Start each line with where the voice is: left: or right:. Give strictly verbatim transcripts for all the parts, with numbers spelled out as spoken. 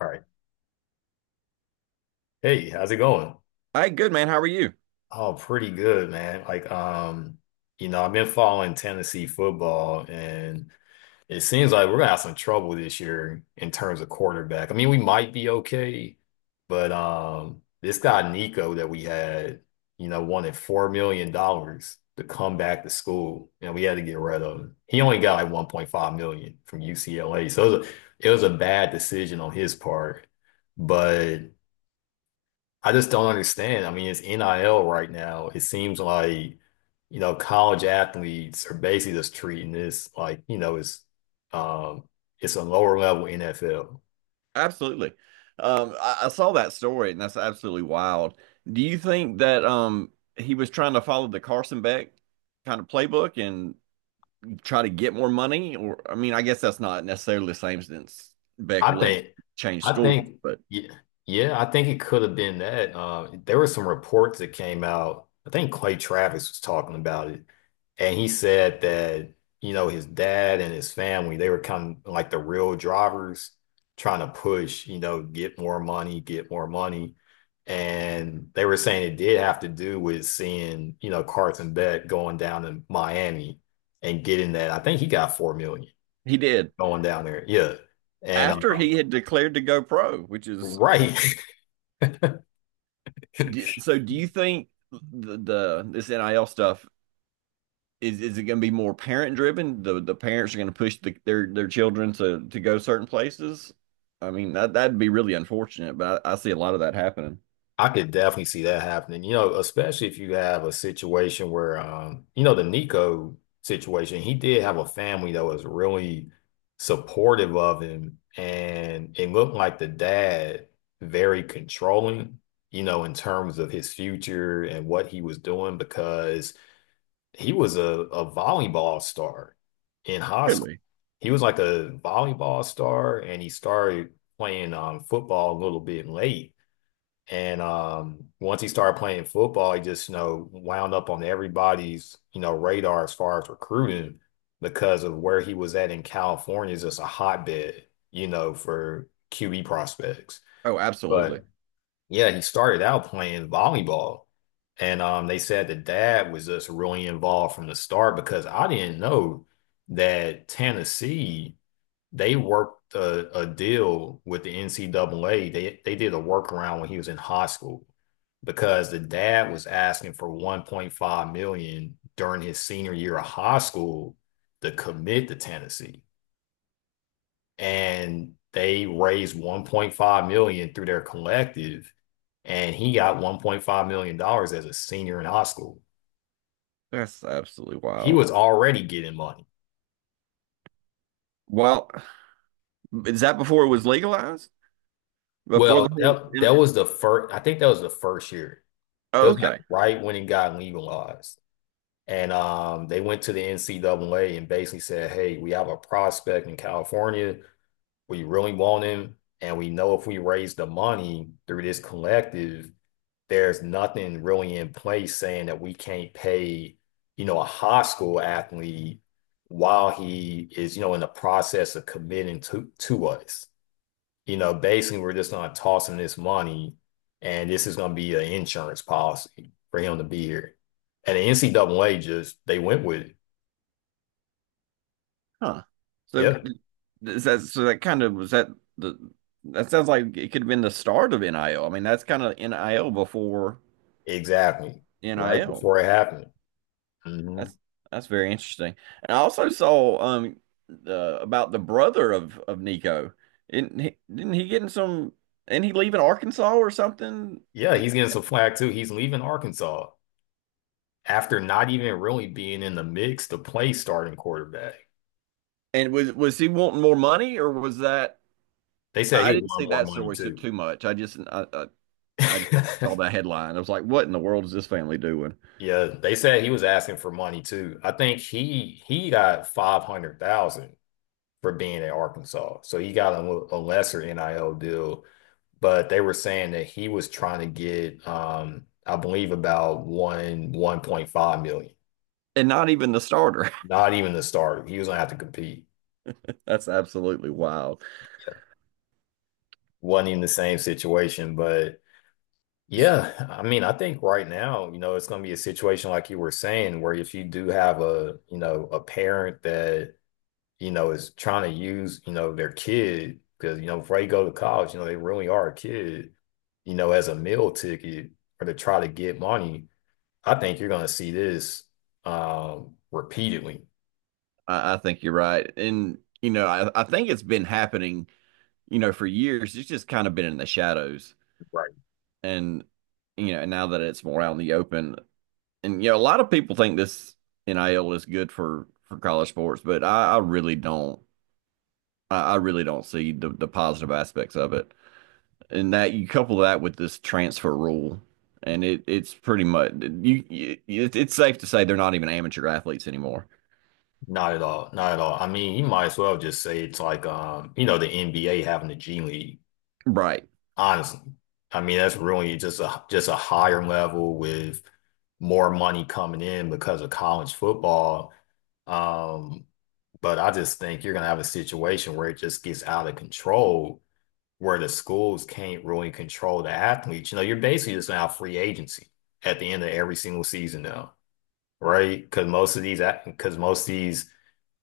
left: All right. Hey, how's it going?
right: Hey, good man. How are you?
left: Oh, pretty good, man. Like, um, you know, I've been following Tennessee football, and it seems like we're gonna have some trouble this year in terms of quarterback. I mean, we might be okay, but um, this guy Nico that we had, you know, wanted four million dollars to come back to school, and we had to get rid of him. He only got like one point five million from U C L A, so it was a, it was a bad decision on his part, but. I just don't understand. I mean, it's N I L right now. It seems like, you know, college athletes are basically just treating this like, you know, it's um it's a lower level N F L.
right: Absolutely. Um, I, I saw that story, and that's absolutely wild. Do you think that um he was trying to follow the Carson Beck kind of playbook and try to get more money? Or I mean, I guess that's not necessarily the same since Beck
left: I
right: left,
left: think,
right: changed
left: I
right: schools,
left: think,
right: but
left: yeah, yeah, I think it could have been that. Uh, there were some reports that came out. I think Clay Travis was talking about it, and he said that, you know, his dad and his family, they were kind of like the real drivers trying to push, you know, get more money, get more money. And they were saying it did have to do with seeing, you know, Carson Beck going down to Miami and getting that. I think he got four million
right: he did
left: going down there. Yeah. And
right: after he had declared to go pro, which is
left: Right.
right: d- so. Do you think the, the this N I L stuff? is is it going to be more parent driven? The the parents are going to push the, their their children to to go certain places. I mean that that'd be really unfortunate, but I, I see a lot of that happening.
left: I could definitely see that happening, you know, especially if you have a situation where, um, you know, the Nico situation, he did have a family that was really supportive of him, and it looked like the dad very controlling, you know, in terms of his future and what he was doing because he was a, a volleyball star in high school.
right: Really?
left: He was like a volleyball star, and he started playing um, football a little bit late and um, once he started playing football, he just, you know, wound up on everybody's, you know, radar as far as recruiting because of where he was at in California is just a hotbed, you know, for Q B prospects.
right: Oh, absolutely.
left: But yeah, he started out playing volleyball. And um, they said the dad was just really involved from the start because I didn't know that Tennessee they worked a, a deal with the N C A A. They they did a workaround when he was in high school because the dad was asking for one point five million dollars during his senior year of high school to commit to Tennessee. And they raised one point five million dollars through their collective and he got one point five million dollars as a senior in high school.
right: That's absolutely
left: He
right: wild.
left: was already getting money.
right: Well, is that before it was legalized? Before
left: Well,
right: the whole?
left: that,
right: In,
left: that was the first I think that was the first year. It
right: oh,
left: was like
right: okay.
left: right when it got legalized. And um, they went to the N C A A and basically said, hey, we have a prospect in California. We really want him. And we know if we raise the money through this collective, there's nothing really in place saying that we can't pay, you know, a high school athlete while he is, you know, in the process of committing to to us, you know, basically we're just gonna toss him this money and this is gonna be an insurance policy for him to be here. And the N C A A just they went with it.
right: Huh. So
left: Yep,
right: is that, so that kind of, was that the, that sounds like it could have been the start of N I L. I L. I mean, that's kind of N I L before
left: exactly. Right
right: N I L.
left: before it happened. hmm
right: That's that's very interesting. And I also saw um the about the brother of of Nico. Didn't he, didn't he get in some and he leaving Arkansas or something?
left: Yeah, he's getting some flack too. He's leaving Arkansas after not even really being in the mix to play starting quarterback.
right: And was was he wanting more money or was that?
left: They said he
right: I
left: was
right: didn't see
left: wanting more
right: that
left: money
right: story so
left: too.
right: too much. I just I, I I just saw that headline. I was like, what in the world is this family doing?
left: Yeah, they said he was asking for money too. I think he he got five hundred thousand for being at Arkansas. So he got a a lesser N I L deal, but they were saying that he was trying to get, um, I believe, about one 1.5 million.
right: And not even the starter.
left: Not even the starter. He was gonna have to compete.
right: That's absolutely wild.
left: Wasn't even the same situation, but
right: S-
left: yeah, I mean, I think right now, you know, it's gonna be a situation like you were saying, where if you do have a, you know, a parent that you know, is trying to use, you know, their kid because, you know, before they go to college, you know, they really are a kid, you know, as a meal ticket or to try to get money. I think you're going to see this um, repeatedly.
right: I, I think you're right. And you know, I, I think it's been happening, you know, for years. It's just kind of been in the shadows
left: Right.
right: and you know, and now that it's more out in the open, and you know, a lot of people think this N I L is good for for college sports, but I, I really don't. I, I really don't see the the positive aspects of it. And that you couple that with this transfer rule, and it it's pretty much you. you it, it's safe to say they're not even amateur athletes anymore,
left: Not at all. Not at all. I mean, you might as well just say it's like, um, you know, the N B A having the G League.
right: right?
left: Honestly, I mean, that's really just a just a higher level with more money coming in because of college football. Um, but I just think you're gonna have a situation where it just gets out of control, where the schools can't really control the athletes. You know, you're basically just gonna have free agency at the end of every single season now, right? Because most of these because most of these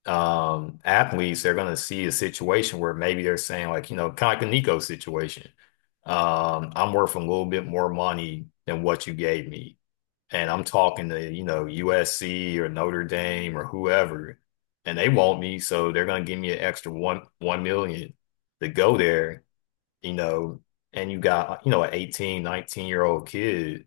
left: um athletes, they're going to see a situation where maybe they're saying, like, you know, kind of like the Nico situation, um I'm worth a little bit more money than what you gave me and I'm talking to, you know, U S C or Notre Dame or whoever and they want me so they're going to give me an extra one one million to go there, you know, and you got, you know, an eighteen, nineteen year old kid,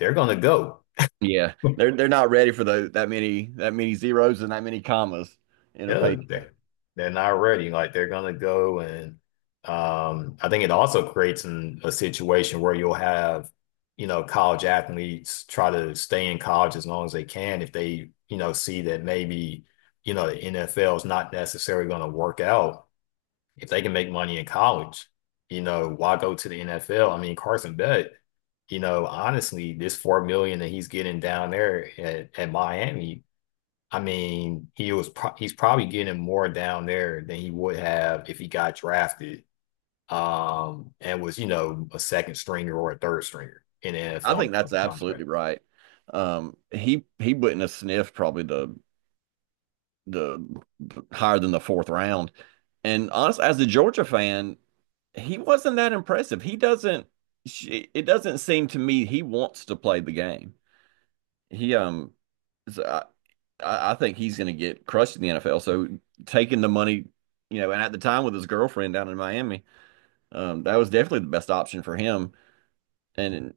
left: they're going to go.
right: Yeah, they're they're not ready for the that many that many zeros and that many commas in a
left: Yeah,
right: pay.
left: they're, they're not ready. Like they're gonna go and um, I think it also creates an, a situation where you'll have, you know, college athletes try to stay in college as long as they can if they, you know, see that maybe, you know, the N F L is not necessarily going to work out. If they can make money in college, you know, why go to the N F L? I mean, Carson Beck, you know, honestly, this four million that he's getting down there at, at Miami, I mean, he was pro he's probably getting more down there than he would have if he got drafted, um, and was, you know, a second stringer or a third stringer in the
right: I
left: N F L
right: think that's
left: contract.
right: absolutely right. Um, he he wouldn't have sniffed probably the the higher than the fourth round. And honestly, as a Georgia fan, he wasn't that impressive. He doesn't. sh- It doesn't seem to me he wants to play the game. He um, so I I I think he's going to get crushed in the N F L. So taking the money, you know, and at the time with his girlfriend down in Miami, um, that was definitely the best option for him. And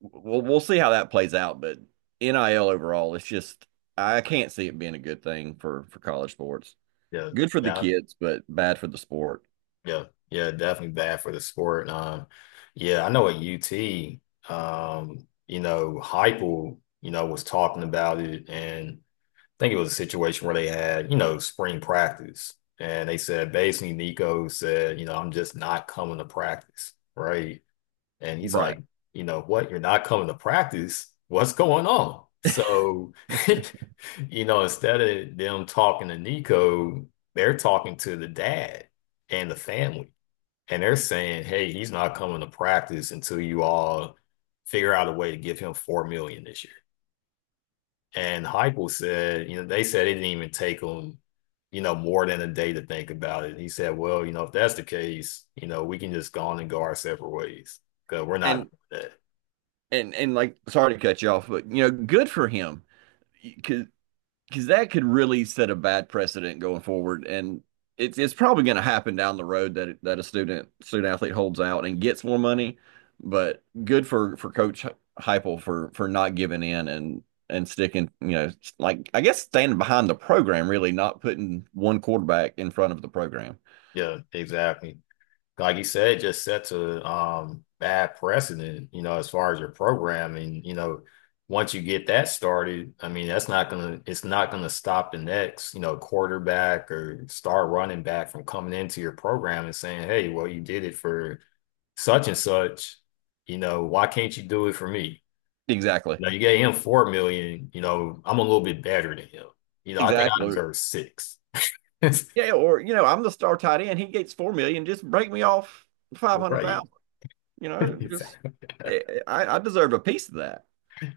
right: we'll we'll see how that plays out, but N I L overall, it's just I can't see it being a good thing for for college sports.
left: Yeah,
right: Good for the
left: yeah,
right: kids, but bad for the sport.
left: yeah, yeah, definitely bad for the sport. Um, yeah, I know at U T, um, you know, Heupel, you know, was talking about it, and I think it was a situation where they had, you know, spring practice, and they said basically Nico said, you know, I'm just not coming to practice, right? And he's like,
right: Right.
left: you know what? You're not coming to practice. What's going on? So, you know, instead of them talking to Nico, they're talking to the dad and the family. And they're saying, hey, he's not coming to practice until you all figure out a way to give him four million dollars this year. And Heupel said, you know, they said it didn't even take him, you know, more than a day to think about it. And he said, well, you know, if that's the case, you know, we can just go on and go our separate ways because we're not
right: And
left: doing that.
right: and and like, sorry to cut you off, but you know, good for him. Because because that could really set a bad precedent going forward, and it's it's probably going to happen down the road that it- that a student student athlete holds out and gets more money. But good for for Coach Heupel for for not giving in and and sticking, you know, like I guess standing behind the program, really not putting one quarterback in front of the program.
left: Yeah, exactly. Like you said, just sets a um bad precedent, you know, as far as your programming, you know, once you get that started, I mean, that's not gonna it's not gonna stop the next, you know, quarterback or star running back from coming into your program and saying, hey, well, you did it for such and such, you know, why can't you do it for me?
right: Exactly,
left: Now you gave him four million, you know, I'm a little bit better than him. You know, I think I
right: exactly.
left: deserve six.
right: Yeah, or you know, I'm the star tight end. He gets four million. Just break me off five hundred
left: Right.
right: thousand. You know, just
left: Exactly.
right: eh, eh, I, I deserve a piece of that.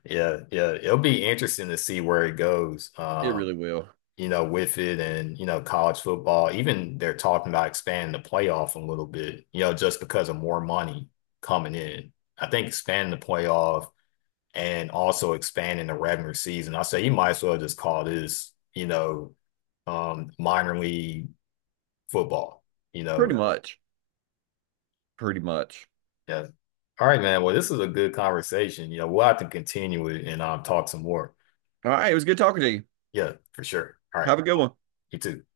left: Yeah, yeah. It'll be interesting to see where it goes,
right: It
left: um,
right: really will.
left: you know, with it and, you know, college football. Even they're talking about expanding the playoff a little bit, you know, just because of more money coming in. I think expanding the playoff and also expanding the regular season. I say you might as well just call this, you know, um, minor league football, you
right: Pretty
left: know.
right: much. Pretty much.
left: Yeah. All right, man. Well, this is a good conversation. You know, we'll have to continue it and um, talk some more.
right: All right. It was good talking to you.
left: Yeah, for sure. All right.
right: Have a good one.
left: You too.